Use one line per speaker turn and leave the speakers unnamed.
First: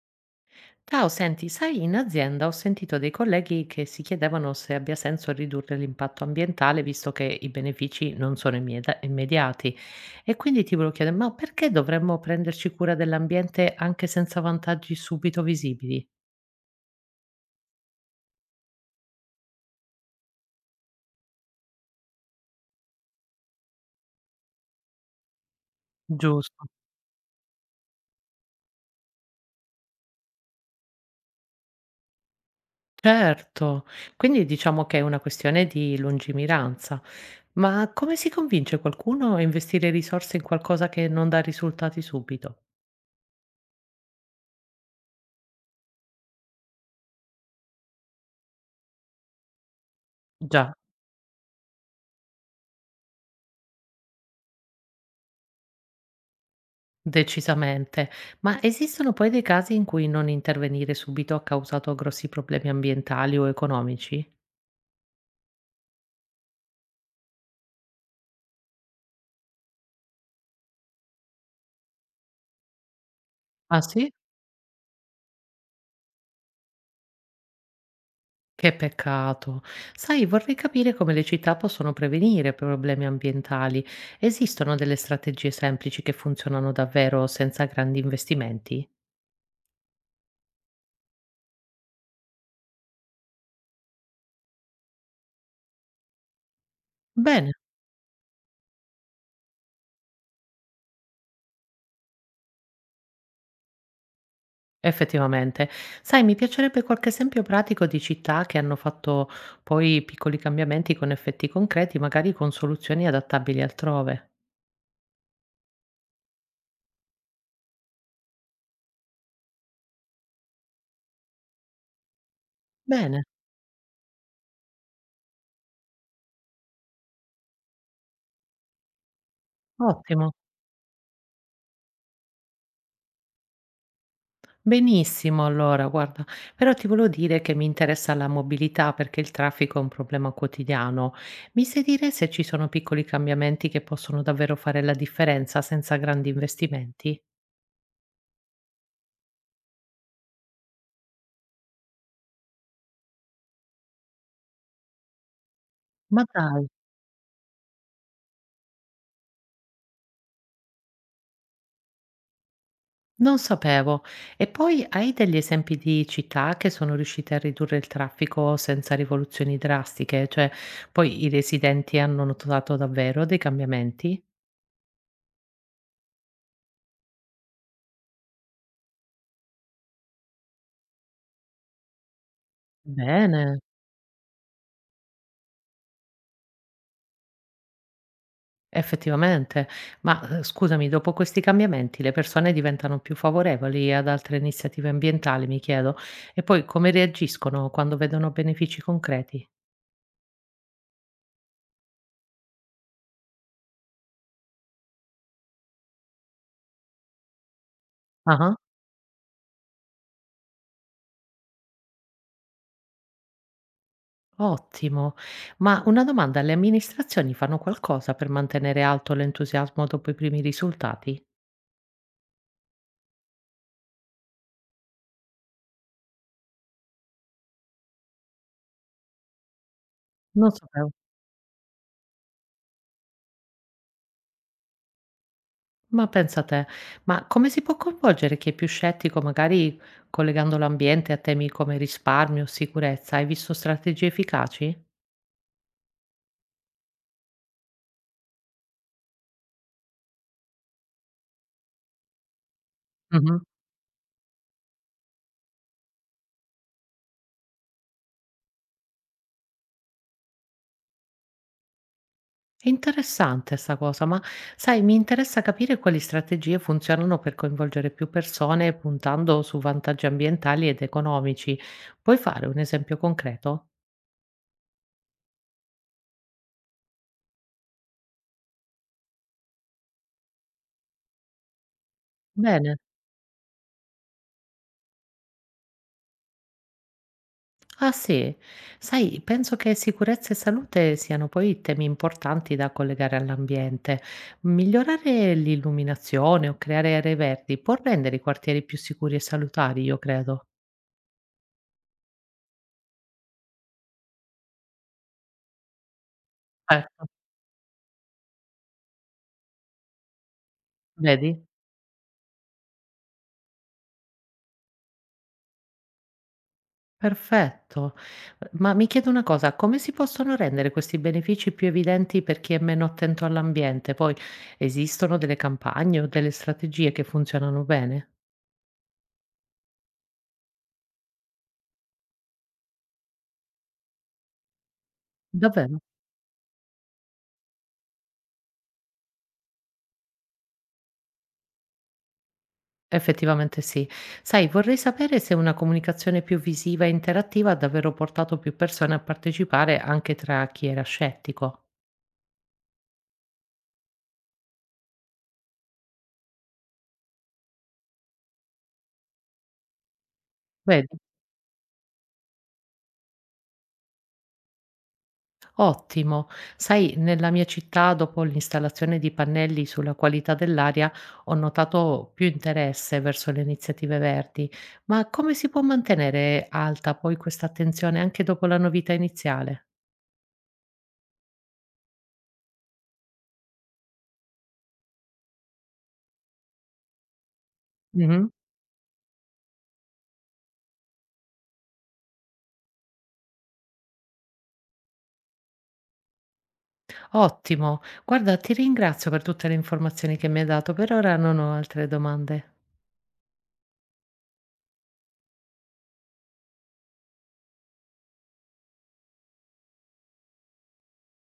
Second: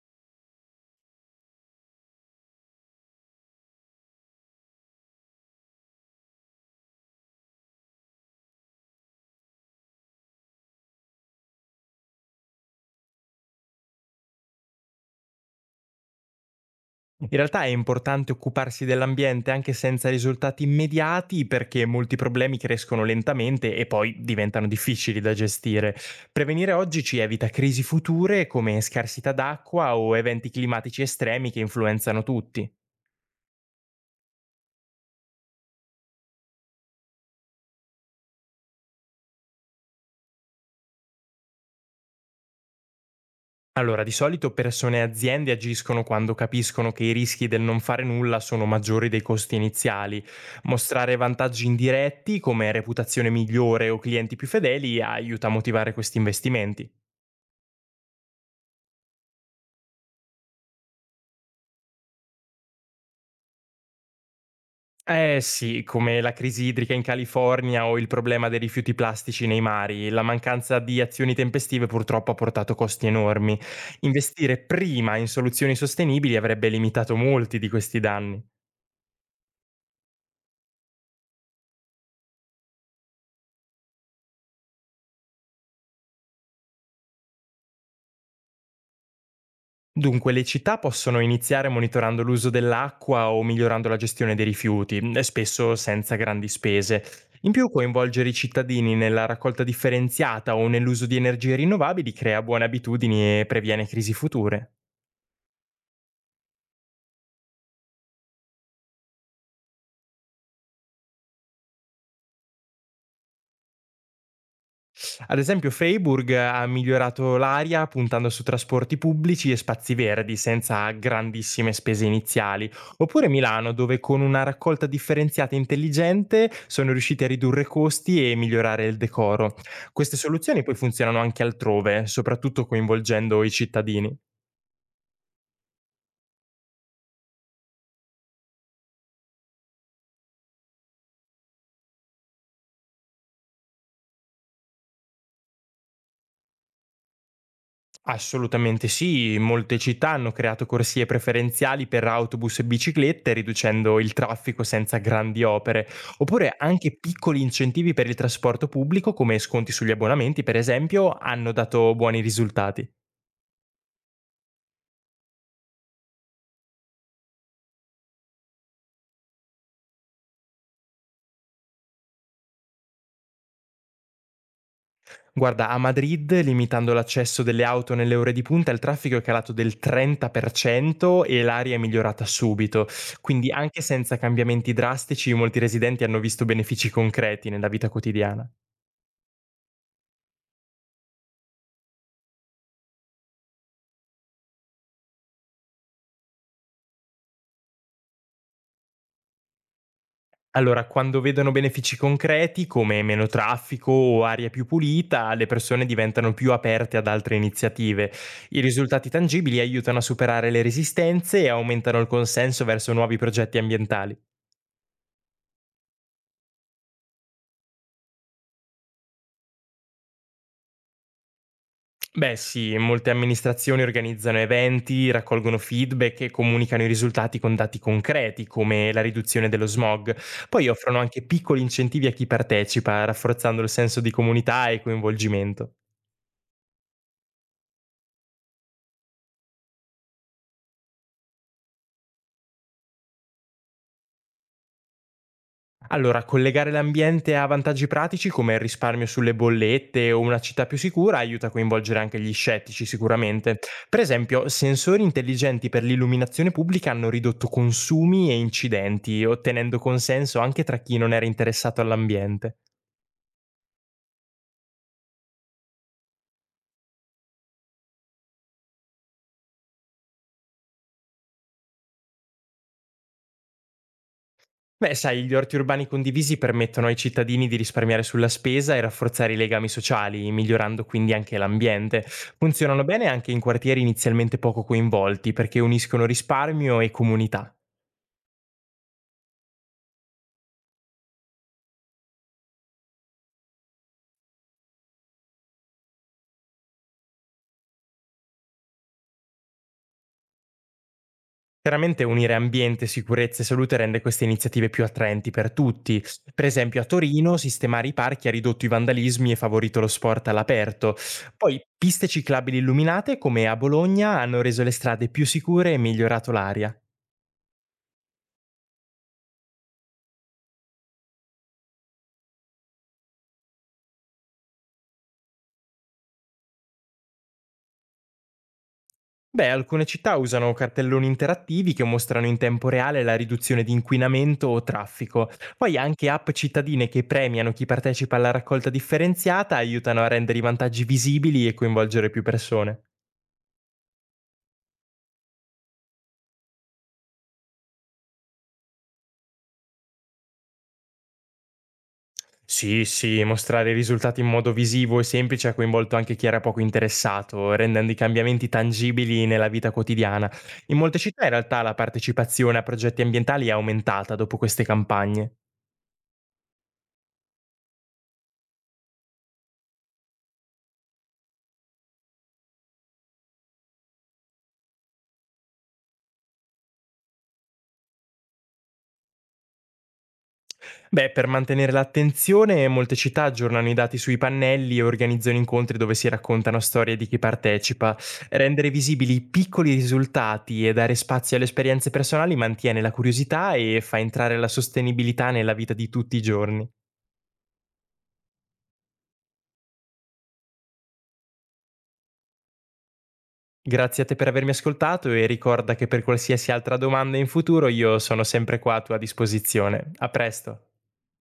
Ciao, senti, sai, in azienda ho sentito dei colleghi che si chiedevano se abbia senso ridurre l'impatto ambientale, visto che i benefici non sono immediati. E quindi ti volevo chiedere, ma perché dovremmo prenderci cura dell'ambiente anche senza vantaggi subito visibili?
In realtà è importante occuparsi dell'ambiente anche senza risultati immediati perché molti problemi crescono lentamente e poi diventano difficili da gestire.
Giusto.
Prevenire oggi ci evita crisi future come scarsità d'acqua o eventi climatici estremi che influenzano tutti.
Certo, quindi diciamo che è una questione di lungimiranza. Ma come si convince qualcuno a investire risorse in qualcosa che non dà risultati subito?
Allora, di solito persone e aziende agiscono quando capiscono che i rischi del non fare nulla sono maggiori dei costi iniziali.
Già.
Mostrare vantaggi indiretti come reputazione migliore o clienti più fedeli aiuta a motivare questi investimenti.
Decisamente. Ma esistono poi dei casi in cui non intervenire subito ha causato grossi problemi ambientali o economici?
Eh sì, come la crisi idrica in California o il problema dei rifiuti plastici nei mari, la mancanza di azioni tempestive purtroppo ha portato costi enormi.
Ah sì?
Investire prima in soluzioni sostenibili avrebbe limitato molti di questi danni.
Che peccato. Sai, vorrei capire come le città possono prevenire problemi ambientali. Esistono delle strategie semplici che funzionano davvero senza grandi investimenti?
Dunque le città possono iniziare monitorando l'uso dell'acqua o migliorando la gestione dei rifiuti, e spesso senza grandi spese.
Bene,
In più coinvolgere i cittadini nella raccolta differenziata o nell'uso di energie rinnovabili crea buone abitudini e previene crisi future.
effettivamente. Sai, mi piacerebbe qualche esempio pratico di città che hanno fatto poi piccoli cambiamenti con effetti concreti, magari con soluzioni adattabili altrove.
Ad esempio, Freiburg ha migliorato l'aria puntando su trasporti pubblici e spazi verdi senza grandissime spese iniziali,
Bene.
oppure Milano, dove con una raccolta differenziata intelligente sono riusciti a ridurre costi e migliorare il decoro. Queste
Ottimo,
soluzioni poi funzionano anche altrove, soprattutto coinvolgendo i cittadini.
benissimo allora guarda. Però ti volevo dire che mi interessa la mobilità perché il traffico è un problema quotidiano. Mi sai dire se ci sono piccoli cambiamenti che possono davvero fare la differenza senza grandi investimenti?
Assolutamente sì, molte città hanno creato corsie preferenziali per autobus e biciclette, riducendo il traffico senza grandi opere,
Ma
oppure
dai,
anche piccoli incentivi per il trasporto pubblico, come sconti sugli abbonamenti, per esempio, hanno dato buoni risultati.
non sapevo. E poi hai degli esempi di città che sono riuscite a ridurre il traffico senza rivoluzioni drastiche? Cioè, poi i residenti hanno notato davvero dei cambiamenti?
Guarda, a Madrid, limitando l'accesso delle auto nelle ore di punta, il traffico è calato del 30% e l'aria è migliorata subito. Quindi
Bene.
anche senza cambiamenti drastici, molti residenti hanno visto benefici concreti nella vita quotidiana.
Effettivamente, ma, scusami, dopo questi cambiamenti le persone diventano più favorevoli ad altre iniziative ambientali, mi chiedo, e poi come reagiscono quando vedono benefici concreti?
Allora, quando vedono benefici concreti come meno traffico o aria più pulita, le persone diventano più aperte ad altre iniziative.
Ah-ah,
I risultati tangibili aiutano a superare le resistenze e aumentano il consenso verso nuovi progetti ambientali.
ottimo. Ma una domanda, le amministrazioni fanno qualcosa per mantenere alto l'entusiasmo dopo i primi risultati?
Beh sì, molte amministrazioni organizzano eventi, raccolgono feedback e comunicano i risultati con dati concreti, come la riduzione dello smog.
Non
Poi
sapevo.
offrono anche piccoli incentivi a chi partecipa, rafforzando il senso di comunità e coinvolgimento.
Ma pensa te, ma come si può coinvolgere chi è più scettico, magari collegando l'ambiente a temi come risparmio o sicurezza? Hai visto strategie efficaci?
Allora, collegare l'ambiente a vantaggi pratici come il risparmio sulle bollette o una città più sicura aiuta a coinvolgere anche gli scettici
Mh-mh.
sicuramente. Per esempio, sensori intelligenti per l'illuminazione pubblica hanno ridotto consumi e incidenti, ottenendo consenso anche tra chi non era interessato all'ambiente.
È interessante 'sta cosa, ma sai, mi interessa capire quali strategie funzionano per coinvolgere più persone puntando su vantaggi ambientali ed economici. Puoi fare un esempio concreto?
Beh, sai, gli orti urbani condivisi permettono ai cittadini di risparmiare sulla spesa e rafforzare i legami sociali, migliorando quindi anche l'ambiente.
Bene.
Funzionano bene anche in quartieri inizialmente poco coinvolti perché uniscono risparmio e comunità.
Ah sì? Sai, penso che sicurezza e salute siano poi temi importanti da collegare all'ambiente. Migliorare l'illuminazione o creare aree verdi può rendere i quartieri più sicuri e salutari, io credo.
Chiaramente unire ambiente, sicurezza e salute rende queste iniziative più attraenti per tutti. Per esempio a
Certo,
Torino sistemare i parchi ha ridotto i vandalismi e favorito lo sport all'aperto.
vedi?
Poi piste ciclabili illuminate come a Bologna hanno reso le strade più sicure e migliorato l'aria.
Perfetto. Ma mi chiedo una cosa, come si possono rendere questi benefici più evidenti per chi è meno attento all'ambiente? Poi esistono delle campagne o delle strategie che funzionano bene?
Beh, alcune città usano cartelloni interattivi che mostrano in tempo reale la riduzione di inquinamento o traffico. Poi
Davvero?
anche app cittadine che premiano chi partecipa alla raccolta differenziata aiutano a rendere i vantaggi visibili e coinvolgere più persone.
Effettivamente sì. Sai, vorrei sapere se una comunicazione più visiva e interattiva ha davvero portato più persone a partecipare anche tra chi era scettico.
Sì, sì, mostrare i risultati in modo visivo e semplice ha coinvolto anche chi era poco interessato, rendendo i cambiamenti tangibili nella vita quotidiana. In
Vedi?
molte città in realtà la partecipazione a progetti ambientali è aumentata dopo queste campagne.
Ottimo. Sai, nella mia città, dopo l'installazione di pannelli sulla qualità dell'aria, ho notato più interesse verso le iniziative verdi. Ma come si può mantenere alta poi questa attenzione anche dopo la novità iniziale?
Beh, per mantenere l'attenzione, molte città aggiornano i dati sui pannelli e organizzano incontri dove si raccontano storie di chi partecipa.
Mhm.
Rendere visibili i piccoli risultati e dare spazio alle esperienze personali mantiene la curiosità e fa entrare la sostenibilità nella vita di tutti i giorni.
Ottimo. Guarda, ti ringrazio per tutte le informazioni che mi hai dato. Per ora non ho altre domande.
Grazie a te per avermi ascoltato e ricorda che per qualsiasi altra domanda in futuro io sono sempre qua a tua disposizione. A presto.